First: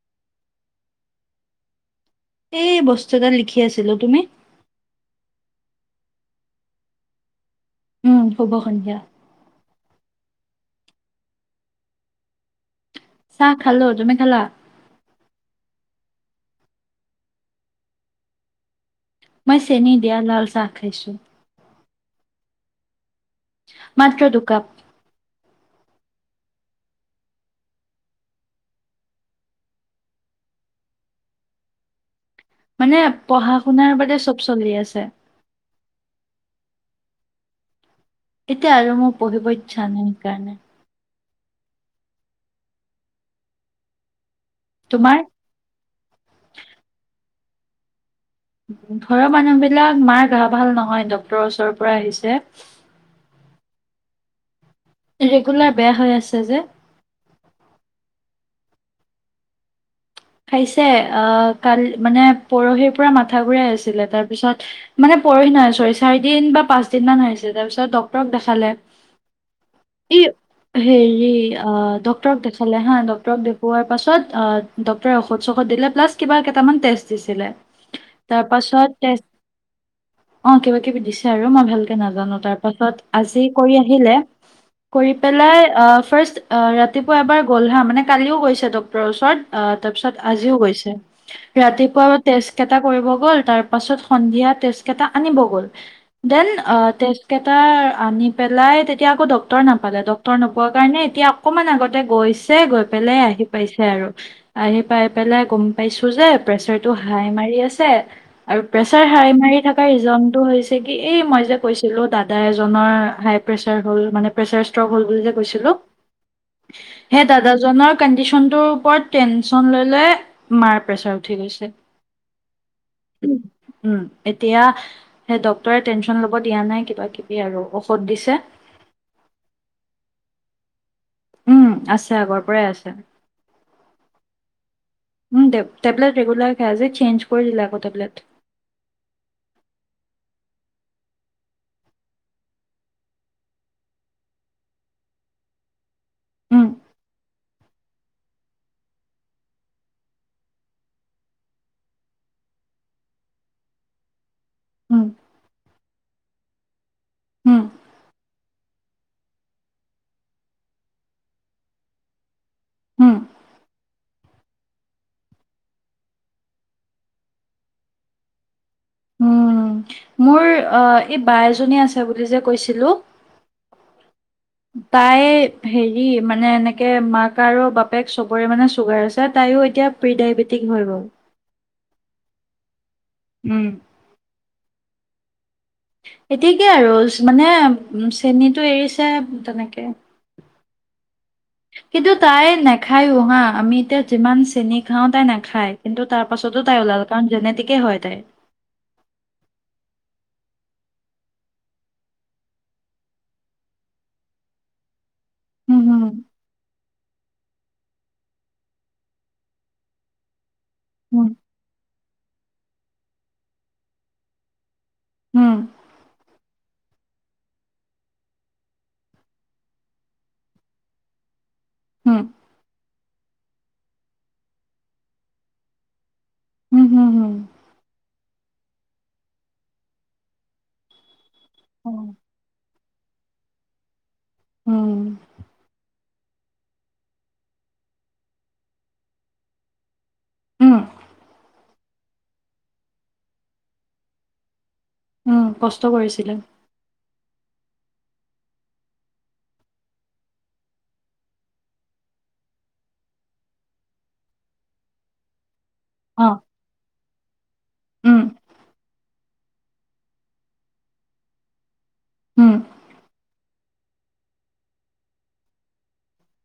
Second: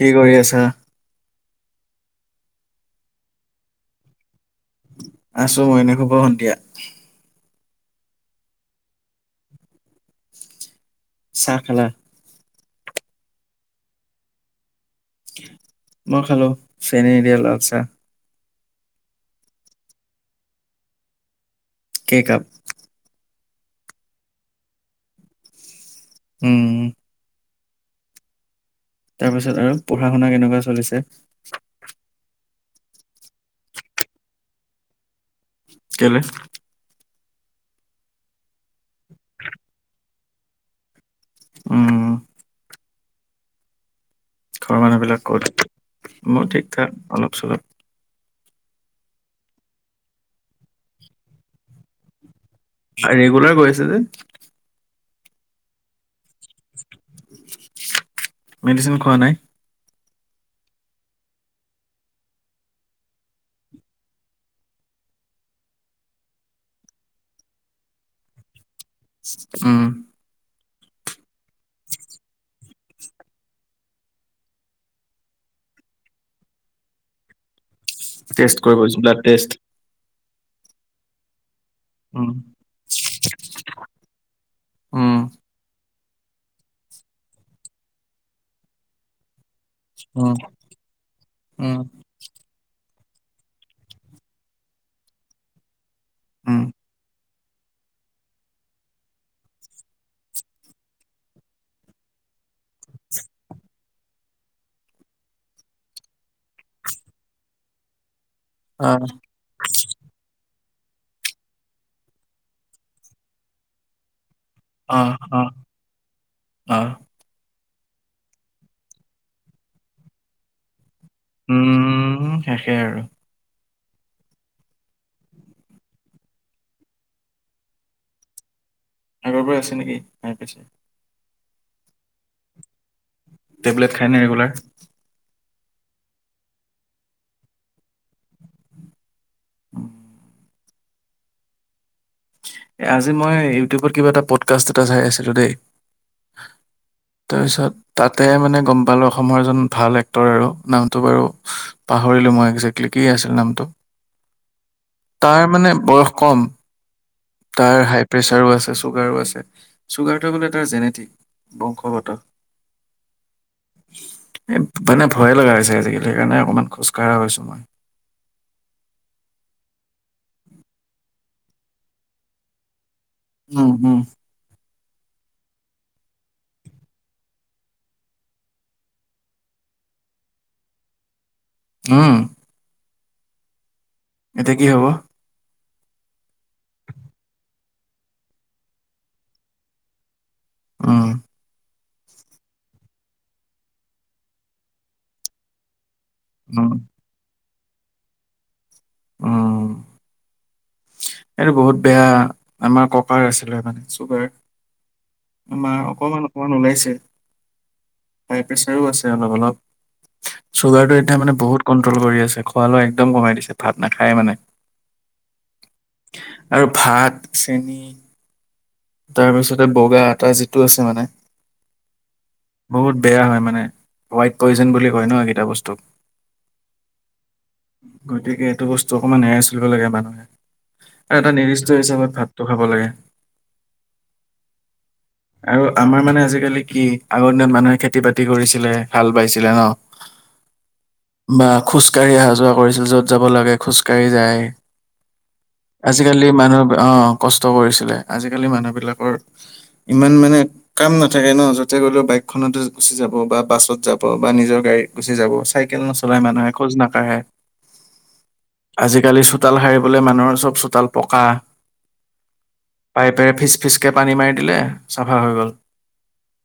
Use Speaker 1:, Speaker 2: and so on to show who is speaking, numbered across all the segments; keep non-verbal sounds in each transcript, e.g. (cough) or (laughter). Speaker 1: কি কৰি আছা।
Speaker 2: এই বস্তু তাল লিখি আছিলো তুমি।
Speaker 1: আছোঁ মইনখুব সন্ধিয়া।
Speaker 2: উম শুব সন্ধিয়া।
Speaker 1: চাহ খেলা।
Speaker 2: চাহ খাল তুমি খালা।
Speaker 1: মই খালো চ্ৰেণী দিয়াল আছা।
Speaker 2: মই চেনি দিয় লাল চা খৈছো।
Speaker 1: কেকআপ।
Speaker 2: মাত্ৰ দুকাপ।
Speaker 1: উম। তাৰপিছত আৰু পঢ়া শুনা কেনেকুৱা চলিছে।
Speaker 2: মানে পঢ়া শুনাৰ বাদ চব চলি আছে।
Speaker 1: কেলে।
Speaker 2: এতিয়া আৰু মোৰ পঢ়িবইছা নাই কাৰণে।
Speaker 1: উম। ঘৰৰ
Speaker 2: তোমাৰ
Speaker 1: মানুহবিলাক ক'ত মোৰ ঠিক থাক অলপ চলপ।
Speaker 2: ঘৰৰ মানুহ বিলাক মাৰ গা ভাল নহয় ডক্তৰৰ ওচৰৰ পৰা আহিছে।
Speaker 1: ৰেগুলাৰ গৈ আছে যে।
Speaker 2: ৰেগুলাৰ বেয়া হৈ আছে যে।
Speaker 1: মেডিচিন খোৱা নাই।
Speaker 2: খাইছে অ কালি মানে পৰহিৰ পৰা মাথা ঘুৰাই আছিলে তাৰ পিছত মানে। পৰহি নহয় চাৰিদিন বা পাঁচ দিন মান হৈছে তাৰ পিছত ডকক্তৰক দেখালে।
Speaker 1: উম।
Speaker 2: এই হেৰি ডক্টৰক দেখালে হা ডক্টৰক দেখুওৱাৰ পাছত ড। ঔষধ চৌষধ দিলে প্লাছ কিবা কেইটামান টেষ্ট দিছিলে। তাৰ
Speaker 1: টেষ্ট কৰিব
Speaker 2: পাছত
Speaker 1: গৈছো
Speaker 2: তেজ
Speaker 1: ব্লাড টেষ্ট।
Speaker 2: অ কিবা কিবি দিছে আৰু ম। ভালকে
Speaker 1: উম,
Speaker 2: নাজানো তাৰ পাছত আজি কৰি আহিলে কৰি
Speaker 1: উম,
Speaker 2: পেলাই আহ। ফাৰ্ষ্ট ৰাতিপুৱা এবাৰ গলহা মানে কালিও গৈছে ডক্টৰৰ ওচৰত। তাৰ পিছত
Speaker 1: উম,
Speaker 2: আজিও গৈছে
Speaker 1: উম,
Speaker 2: ৰাতিপুৱা তেজ কেইটা। কৰিব গল তাৰ পাছত সন্ধিয়া তেজ কেইটা আনিব গ'ল বেন
Speaker 1: উম,
Speaker 2: আ। কেইটা আনি পেলাই তেতিয়া আকৌ ডক্টৰ নাপালে ডক্টৰ নোপোৱাৰ কাৰণে এতিয়া অকণমান আগতে গৈছে। গৈ পেলাই আহি পাইছে আৰু। আহি পাই পেলাই গম পাইছো যে প্ৰেচাৰটো হাই মাৰি আছে। আৰু প্ৰেছাৰ
Speaker 1: অ',
Speaker 2: হাই মাৰি থকা ৰিজনটো হৈছে কি এই মই যে কৈছিলো দাদা এজনৰ হাই প্ৰেচাৰ হ'ল মানে। পেছাৰ ইস্তক হ'ল
Speaker 1: অ',
Speaker 2: বুলি
Speaker 1: অ',
Speaker 2: কৈছিলো
Speaker 1: অ',
Speaker 2: সেই দাদাজনৰ কডিচনটো ওপৰত। টেনচন লৈ লৈ মাৰ প্ৰেছাৰ উঠি গৈছে।
Speaker 1: উম, শেষে আৰু।
Speaker 2: উ এতিয়া সেই ডক্তৰে টেনচন ল'ব দিয়া নাই কিবা কিবি আৰু ঔষধ দিছে।
Speaker 1: আগৰ পৰা আছে নেকি? নাই পিছে।
Speaker 2: উম আছে আগৰ পৰাই আছে।
Speaker 1: টেবলেট খায়নে ৰেগুলাৰ।
Speaker 2: উম টেবলেট ৰেগুলাৰ খাই আজি চেঞ্জ কৰি দিলে আকৌ টেবলেট।
Speaker 1: উম। আজি মই ইউটিউবত কিবা এটা পডকাষ্ট এটা চাই আছিলোঁ দেই।
Speaker 2: উম
Speaker 1: তাৰপিছত তাতে মানে গম পালো অসমৰ এজন ভাল এক্টৰ আৰু নামটো বাৰু পাহৰিলো। কি আছিল নামটো।
Speaker 2: উম
Speaker 1: তাৰ মানে বয়স কম
Speaker 2: উম
Speaker 1: তাৰ হাই প্ৰেছাৰো আছে চুগাৰো আছে। চুগাৰটো বোলে তাৰ জেনেটিক বংশগত
Speaker 2: উম
Speaker 1: মানে ভাল ভয়ে লগা হৈছে আজিকালি সেইকাৰণে অকনমান খোজকাঢ়া হৈছোঁ মই।
Speaker 2: উম মোৰ অহঁ এই বা এজনী আছে বুলি যে কৈছিলোঁ
Speaker 1: উম উম।
Speaker 2: তাই হেৰি মানে এনেকে মাক আৰু বাপেক চবৰে মানে চুগাৰ আছে তাইও। প্ৰিডাইবেটিক হৈ গল
Speaker 1: ওহঁ।
Speaker 2: উম।
Speaker 1: এতিয়া কি হব।
Speaker 2: এতিয়া কি আৰু মানে চেনীটো এৰিছে তেনেকে
Speaker 1: উম
Speaker 2: কিন্তু তাই না খাইও হাঁ আমি এতিয়া যিমান চেনি খাওঁ তাই নাখায় কিন্তু তাৰ পাছতো
Speaker 1: উম
Speaker 2: তাই ওলাল কাৰণ জেনেটিক হেনেকে হয় তাই
Speaker 1: অহঁ। এইটো বহুত বেয়া আমাৰ ককাঁৰ আছিলে মানে চুগাৰ আমাৰ
Speaker 2: উম
Speaker 1: অকমান অকমান ওলাইছে প্ৰেচাৰ আছে অলপ অলপ চুগাৰটো এতিয়া
Speaker 2: হম
Speaker 1: মানে বহুত কণ খোৱা লৈ একদম কমাই দিছে ভাত নাখায় মানে
Speaker 2: উম।
Speaker 1: আৰু ভাত চেনি তাৰপিছতে বগা আটা যিটো আছে মানে
Speaker 2: হম।
Speaker 1: বহুত বেয়া হয় মানে ৱাইট পয়জন বুলি কয় নহঁ এইকেইটা বস্তুক
Speaker 2: উম হম হম
Speaker 1: গতিকে এইটো বস্তু অকণমান এৰেষ্ট লব লাগে মানুহে আৰু এটা নিৰ্দিষ্ট
Speaker 2: হম হম
Speaker 1: হিচাপত ভাতটো খাব লাগে।
Speaker 2: উম
Speaker 1: আৰু আমাৰ মানে আজিকালি কি আগৰ দিন মানুহে খেতি বাতি কৰিছিলে ভাল পাইছিলে নহঁ
Speaker 2: উম।
Speaker 1: বা খোজকাঢ়ি অহা যোৱা কৰিছিল য'ত যাব লাগে খোজকাাঢ়ি যায়।
Speaker 2: উম কষ্ট
Speaker 1: আজিকালি
Speaker 2: কৰিছিলে
Speaker 1: মানুহে আহ কষ্ট কৰিছিলে আজি আজিকালি মানুহ বিলাকৰ ইমান মানে কাম নাথাকে ন য'তে গ'লেও বাইকখনত গুচি যাব বাছত যাব বা নিজৰ গাড়ীত গুচি যাব চাইকেল নচলাই
Speaker 2: অ
Speaker 1: মানুহে খোজ নাকাঢ়ে
Speaker 2: উম
Speaker 1: আজিকালি চোতাল সাৰিবলৈ মানুহৰ চব চোতাল পকাঁ।
Speaker 2: উম
Speaker 1: পাইপেৰে ফিচ ফিচকে পানী মাৰি দিলে চাফা হৈ গ'ল।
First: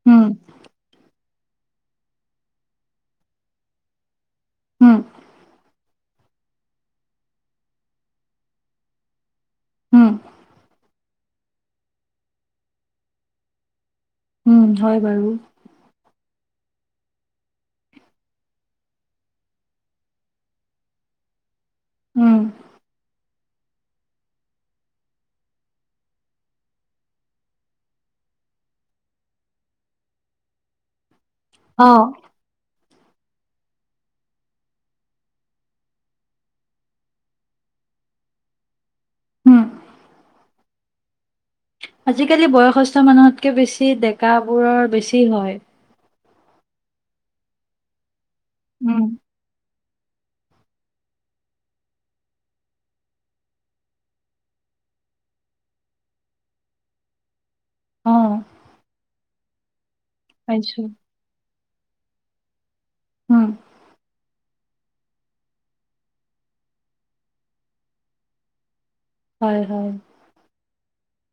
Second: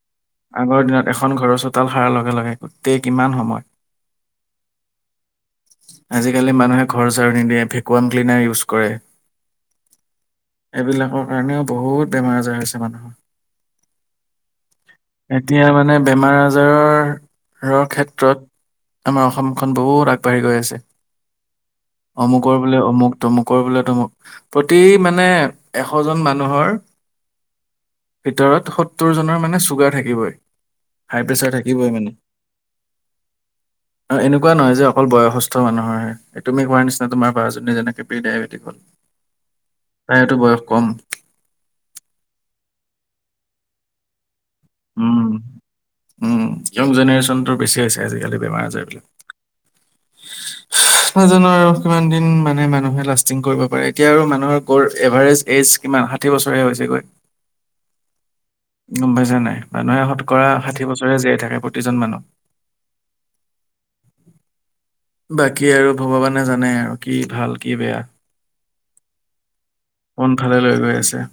Speaker 2: উম
Speaker 1: আগৰ দিনত এখন ঘৰৰ চোতাল সাৰ লগে লগে গোটেই কিমান সময়। (inaudible)
Speaker 2: উম
Speaker 1: আজিকালি মানুহে ঘৰ জাৰু নিদিয়ে ভেকুৱাম ক্লিনাৰ ইউজ কৰে।
Speaker 2: উম
Speaker 1: এইবিলাকৰ কাৰণেও বহুত বেমাৰ আজাৰ হৈছে
Speaker 2: উম হয় বাৰু
Speaker 1: মানুহৰ এতিয়া মানে বেমাৰ আজাৰ বজাৰৰ ক্ষেত্ৰত আমাৰ অসমখন বহুত আগবাঢ়ি গৈ আছে
Speaker 2: উম
Speaker 1: অমুকৰ বোলে অমুক তমুকৰ বোলে তমুক প্ৰতি মানে এ এশজন মানুহৰ ভিতৰত সত্তৰজনৰ মানে চুগাৰ থাকিবই হাই প্ৰেছাৰ থাকিবই
Speaker 2: অ
Speaker 1: মানে অ এনেকুৱা নহয় যে অকল বয়সস্থ মানুহৰ আহে তুমি কোৱাৰ নিচিনা তোমাৰ বা জনী যেনেকে প্ৰি ডায়বেটিক হ'ল
Speaker 2: উম,
Speaker 1: প্ৰায়তো বয়স কম
Speaker 2: আজিকালি বয়সস্থ মানুহতকৈ বেছি ডেকাবোৰৰ
Speaker 1: উম
Speaker 2: বেছি হয়।
Speaker 1: উম, য়ং জেনেৰেশনতটোৰ বেছি হৈছে আজিকালি বেমাৰ
Speaker 2: উম।
Speaker 1: আজাৰবিলাক। নাজানো আৰু কিমান দিন মানে মানুহে লাষ্টিং কৰিব পাৰে এতিয়া আৰু মানুহৰ এভাৰেজ এজ কিমান ষাঠি বছৰে হৈছেগৈ।
Speaker 2: অ'।
Speaker 1: গম পাইছা নাই মানুহে শত কৰা
Speaker 2: পাইছোঁ।
Speaker 1: ষাঠি বছৰে জীয়াই থাকে প্ৰতিজন মানুহ।
Speaker 2: উম,
Speaker 1: বাকী আৰু ভগৱানে জানে আৰু কি ভাল কি বেয়া।
Speaker 2: হয়, হয়,
Speaker 1: কোনফালে লৈ গৈ আছে।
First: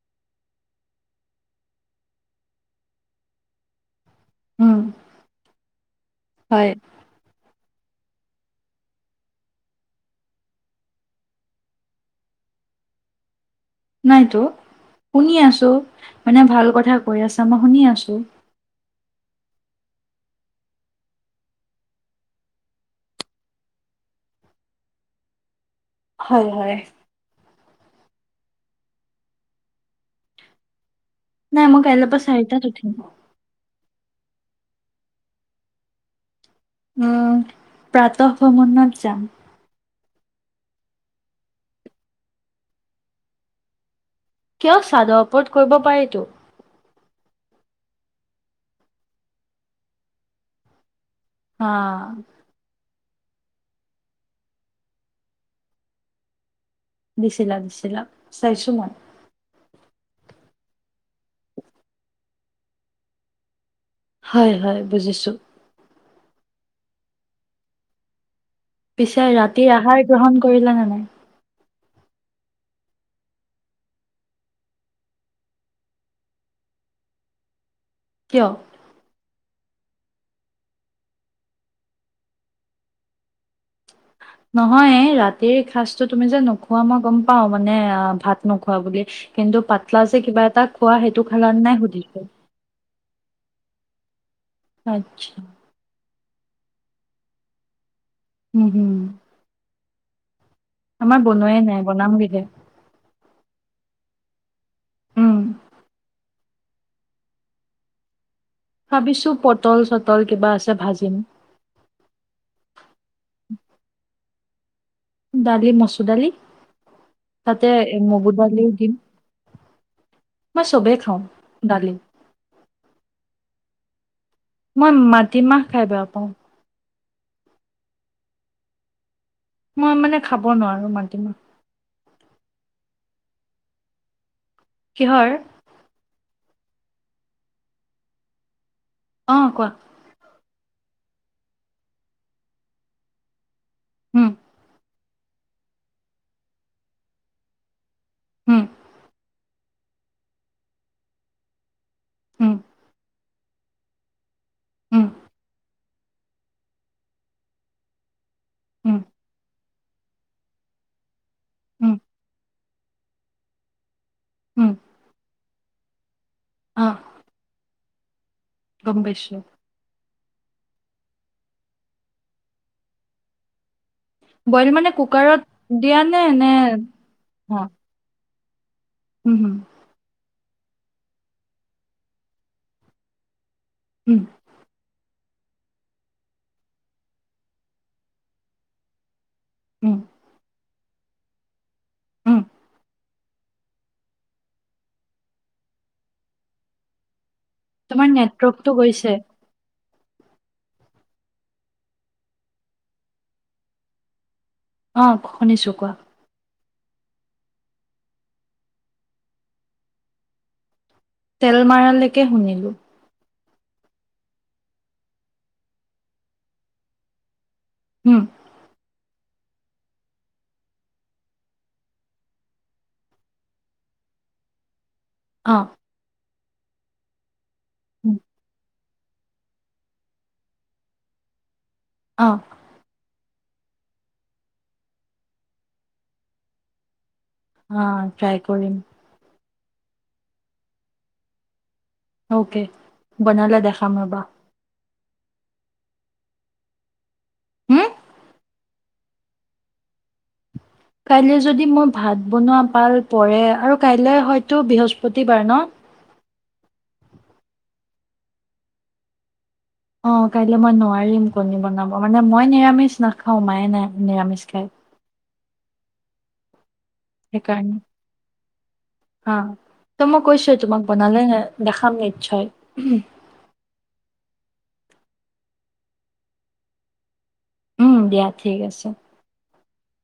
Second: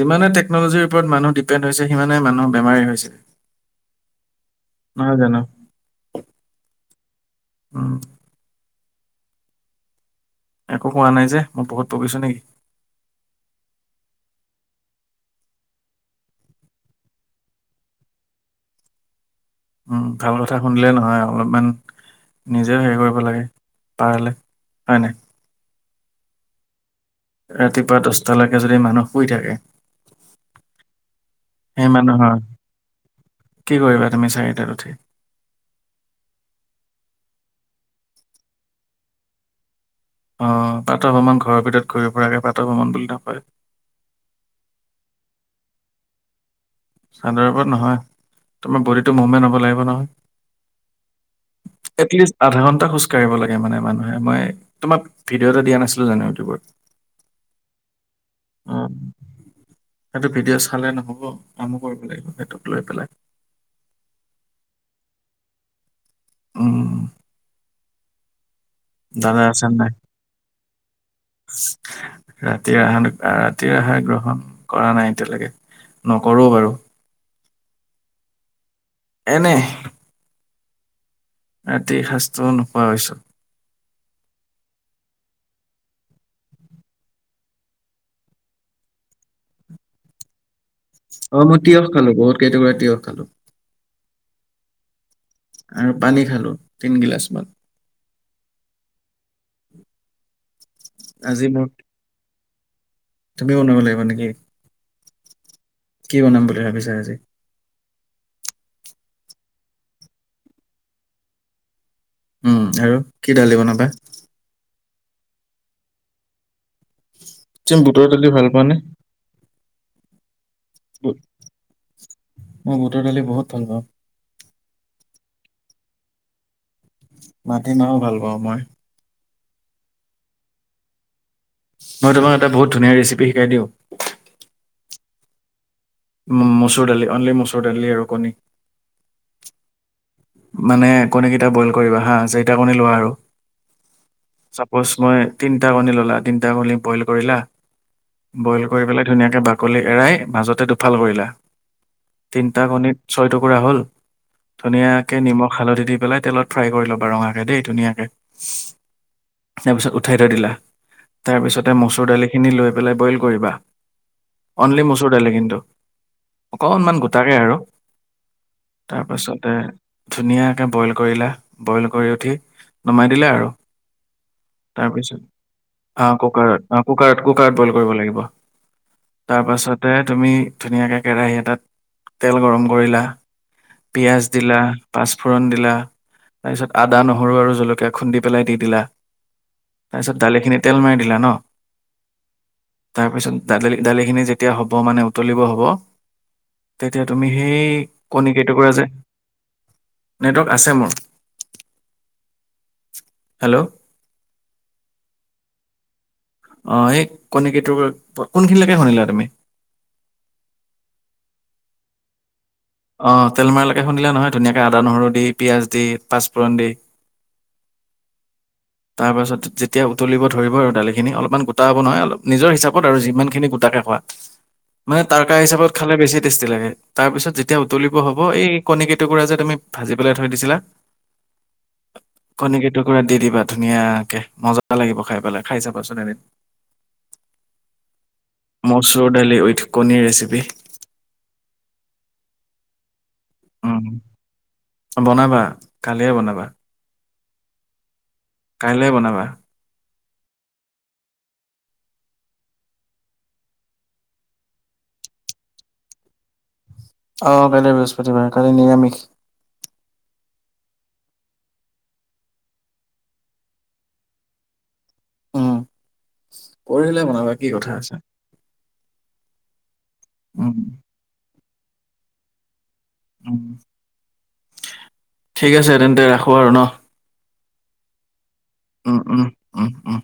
Speaker 1: যিমানে টেকনলজিৰ ওপৰত মানুহ ডিপেণ্ড হৈছে সিমানেই মানুহৰ বেমাৰি হৈছে।
Speaker 2: উম,
Speaker 1: অহ, জানো।
Speaker 2: হয়,
Speaker 1: উম, একো কোৱা নাই যে মই বহুত বকিছো নেকি?
Speaker 2: নাইতো। শুনি আছো মানে ভাল কথা কৈ আছা মই শুনি আছো।
Speaker 1: উম, ভাল কথা শুনিলে নহয় অলপমান নিজেও হেৰি কৰিব লাগে পাৰালে হয় নাই।
Speaker 2: হয়-হয়
Speaker 1: ৰাতিপুৱা দচটালৈকে যদি মানুহ শুই থাকে
Speaker 2: নাই মই
Speaker 1: সেই
Speaker 2: কাইলৈৰ পৰা
Speaker 1: মানুহৰ
Speaker 2: চাৰিটাত উঠিম।
Speaker 1: কি কৰিবা? আমি চাৰিটাত উঠি
Speaker 2: উম, প্ৰাত ভ্ৰমনত যাম।
Speaker 1: অহ, প্ৰাত ভ্ৰমণ ঘৰৰ ভিতৰত ঘূৰি ফুৰাকে ভ্ৰমণ বুলি নকয়।
Speaker 2: কিয়? চাদৰ ওপৰত কৰিব পাৰিতো।
Speaker 1: চাদৰ ওপৰত নহয় তোমাৰ বডিটো মুভমেণ্ট হ'ব লাগিব
Speaker 2: হা,
Speaker 1: নহয়। এটলিষ্ট আধা ঘণ্টা খোজ কাঢ়িব লাগে মানে মানুহে মই তোমাক ভিডিঅ' এটা দিয়া নাছিলো জানো ইউটিউবত।
Speaker 2: দিছিলা - দিছিলা চাইছো মই।
Speaker 1: খালে নহ'ব কামো কৰিব লাগিব সিহঁতক লৈ পেলাই।
Speaker 2: হয় -হয় বুজিছো।
Speaker 1: উম
Speaker 2: পিছে
Speaker 1: দাদা আছে
Speaker 2: ৰাতিৰ
Speaker 1: নাই
Speaker 2: আহাৰ গ্ৰহণ কৰিলা নে নাই?
Speaker 1: ৰাতিৰ আহাৰ - ৰাতিৰ আহাৰ গ্ৰহণ কৰা নাই এতিয়ালৈকে। নকৰো বাৰু।
Speaker 2: কিয়?
Speaker 1: এনে। ৰাতি শাস্ত্ৰও নোপোৱা হৈছোঁ।
Speaker 2: নহয় এ ৰাতিৰ সাজটো তুমি যে নোখোৱা মই গম পাও মানে অহ ভাত নোখোৱা বুলি। কিন্তু পাতলা যে কিবা এটা খোৱা সেইটো
Speaker 1: অহ,
Speaker 2: খালা
Speaker 1: মই
Speaker 2: নে নাই
Speaker 1: তিয়হ খালো
Speaker 2: সুধিছো
Speaker 1: বহুত কেইটুকুৰা তিয়হ খালো।
Speaker 2: আতছা।
Speaker 1: আৰু পানী খালো তিন গিলাচমান।
Speaker 2: উম, হম। আমাৰ
Speaker 1: আজি
Speaker 2: বনোৱাই
Speaker 1: মোক
Speaker 2: নাই বনাম গে- গে।
Speaker 1: তুমি বনাব লাগিব নেকি?
Speaker 2: উম
Speaker 1: কি বনাম বুলি ভাবিছা আজি?
Speaker 2: ভাবিছো পটল- চটল কিবা আছে ভাজিম।
Speaker 1: উম, আৰু কি দালি বনাবা?
Speaker 2: দালি মচুৰ দালি তাতে
Speaker 1: তুমি বুটৰ দালি
Speaker 2: মগু
Speaker 1: ভাল পোৱা
Speaker 2: দালিও
Speaker 1: নে
Speaker 2: দিম। মই চবেই খাওঁ দালি
Speaker 1: মই বুটৰ দালি বহুত ভাল পাওঁ।
Speaker 2: মই মাটিমাহ খাই বেয়া পাওঁ।
Speaker 1: মাতিমাও ভাল পাওঁ মই।
Speaker 2: মই মানে খাব নোৱাৰো মাটিমাহ।
Speaker 1: মই তোমাক এটা বহুত ধুনীয়া ৰেচিপি শিকাই দিওঁ
Speaker 2: কিহৰ?
Speaker 1: মচুৰ দালি অনলি মচুৰ দালি আৰু কণী।
Speaker 2: অহ, কোৱা।
Speaker 1: মানে কণী কেইটা বইল কৰিবা হা চাৰিটা কণি লোৱা আৰু
Speaker 2: উম
Speaker 1: চাপজ মই তিনটা কণী ললা তিনটা কণী বইল কৰিলা
Speaker 2: উম
Speaker 1: বইল কৰি পেলাই ধুনীয়াকে বাকলি এৰাই মাজতে দুফাল কৰিলা
Speaker 2: উম
Speaker 1: তিনিটা কণীত ছয়টুকুৰা হ'ল ধুনীয়া
Speaker 2: উম
Speaker 1: কে নিমখ, হালধি দি পেলাই তেলত ফ্ৰাই কৰি ল'বা ৰঙাকে দেই ধুনীয়াকে
Speaker 2: উম
Speaker 1: তাৰপিছত উঠাই থৈ দিলা তাৰপিছতে
Speaker 2: উম
Speaker 1: মচুৰ দালিখিনি লৈ পেলাই বইল কৰিবা
Speaker 2: উম
Speaker 1: অনলি মচুৰ দালি কিন্তু
Speaker 2: অ
Speaker 1: অকনমান গোটাকে আৰু
Speaker 2: গম পাইছো
Speaker 1: তাৰপাছতে ধুনীয়াকে বইল কৰিলা বইল কৰি উঠি নমাই দিলা আৰু
Speaker 2: বইল মানে
Speaker 1: তাৰপিছত
Speaker 2: কুকাৰত দিয়া
Speaker 1: আহ
Speaker 2: নে নে
Speaker 1: কুকাৰত- আহ কুকাৰত-
Speaker 2: অ
Speaker 1: কুকাৰত বইল কৰিব লাগিব।
Speaker 2: উম
Speaker 1: তাৰ
Speaker 2: হুম
Speaker 1: পাছতে তুমি ধুনীয়াকে কেৰাহী এটাত তেল গৰম কৰিলা
Speaker 2: উম
Speaker 1: পিয়াজ দিলা পাছফোৰণ দিলা তাৰপিছত আদা নহৰু আৰু জলকীয়া খুন্দি পেলাই দি দিলা।
Speaker 2: উম
Speaker 1: তাৰপিছত দালিখিনি তেল মাৰি দিলা ন।
Speaker 2: উম।
Speaker 1: তাৰপিছত দি দালিখিনি যেতিয়া হ'ব মানে উতলিব হ'ব তেতিয়া তুমি সেই এই
Speaker 2: তোমাৰ
Speaker 1: কণী কেইটুকুৰা
Speaker 2: নেটৱৰ্কটো
Speaker 1: যে
Speaker 2: গৈছে
Speaker 1: নেটৱৰ্ক আছে মোৰ। হেল্ল'
Speaker 2: অ শুনিছো কোৱা।
Speaker 1: আহ এই কণিকেইটোকুৰা কোনখিনিলৈকে শুনিলা তুমি।
Speaker 2: তেলমাৰালকে শুনিলো।
Speaker 1: অ তেলমাৰলৈকে শুনিলা নহয় ধুনীয়াকৈ আদা নহৰু দি পিয়াজ দি পাঁচফোৰণ দি। (unintelligible)
Speaker 2: উম
Speaker 1: তাৰ পাছত যেতিয়া উতলিব ধৰিব আৰু দালিখিনি অলপমান গোটা হ'ব নহয় অলপ নিজৰ হিচাপত আৰু যিমান খিনি গোটা তাকে কোৱা। মানে তাৰকা
Speaker 2: অ
Speaker 1: হিচাপত খালে বেছি টেষ্টি লাগে তাৰ পিছত যেতিয়া উতলিব হব এই কণী টুকুৰা যে তুমি ভাজি পেলাই থৈ দিছিলা
Speaker 2: অ অ
Speaker 1: কণী কি টুকুৰা দি দিবা। ধুনীয়াকে মজা লাগিব খাই পেলাই খাই চাবাচোন এদিন।
Speaker 2: ট্ৰাই কৰিম
Speaker 1: মচুৰ দাইলি উইঠ কণীৰ ৰেচিপি
Speaker 2: অকে বনালা
Speaker 1: উম,
Speaker 2: দেখাম ৰবা।
Speaker 1: বনাবা কালিয়ে বনাবা।
Speaker 2: হম
Speaker 1: কাইলৈ বনাবা
Speaker 2: কাইলৈ যদি মোৰ ভাত বনোৱা পাল পৰে আৰু কাইলৈ হয়তো বৃহস্পতিবাৰ ন।
Speaker 1: আহ কাইলৈ বৃহস্পতিবাৰে কালি নিৰামিষ।
Speaker 2: অ কাইলৈ মই নোৱাৰিম কণী বনাব মানে মই নিৰামিষ নাখাওঁ মায়ে নাই নিৰামিষ খাই।
Speaker 1: উম পৰহিলে বনাবা কি কথা
Speaker 2: সেইকাৰণে
Speaker 1: আছে।
Speaker 2: অ ত মই কৈছোে
Speaker 1: উম।
Speaker 2: তোমাক বনালে নে দেখাম নিশ্চয়
Speaker 1: ঠিক আছে তেন্তে ৰাখো আৰু ন।
Speaker 2: উম দিয়া ঠিক আছে।
Speaker 1: উম, উম, উম উম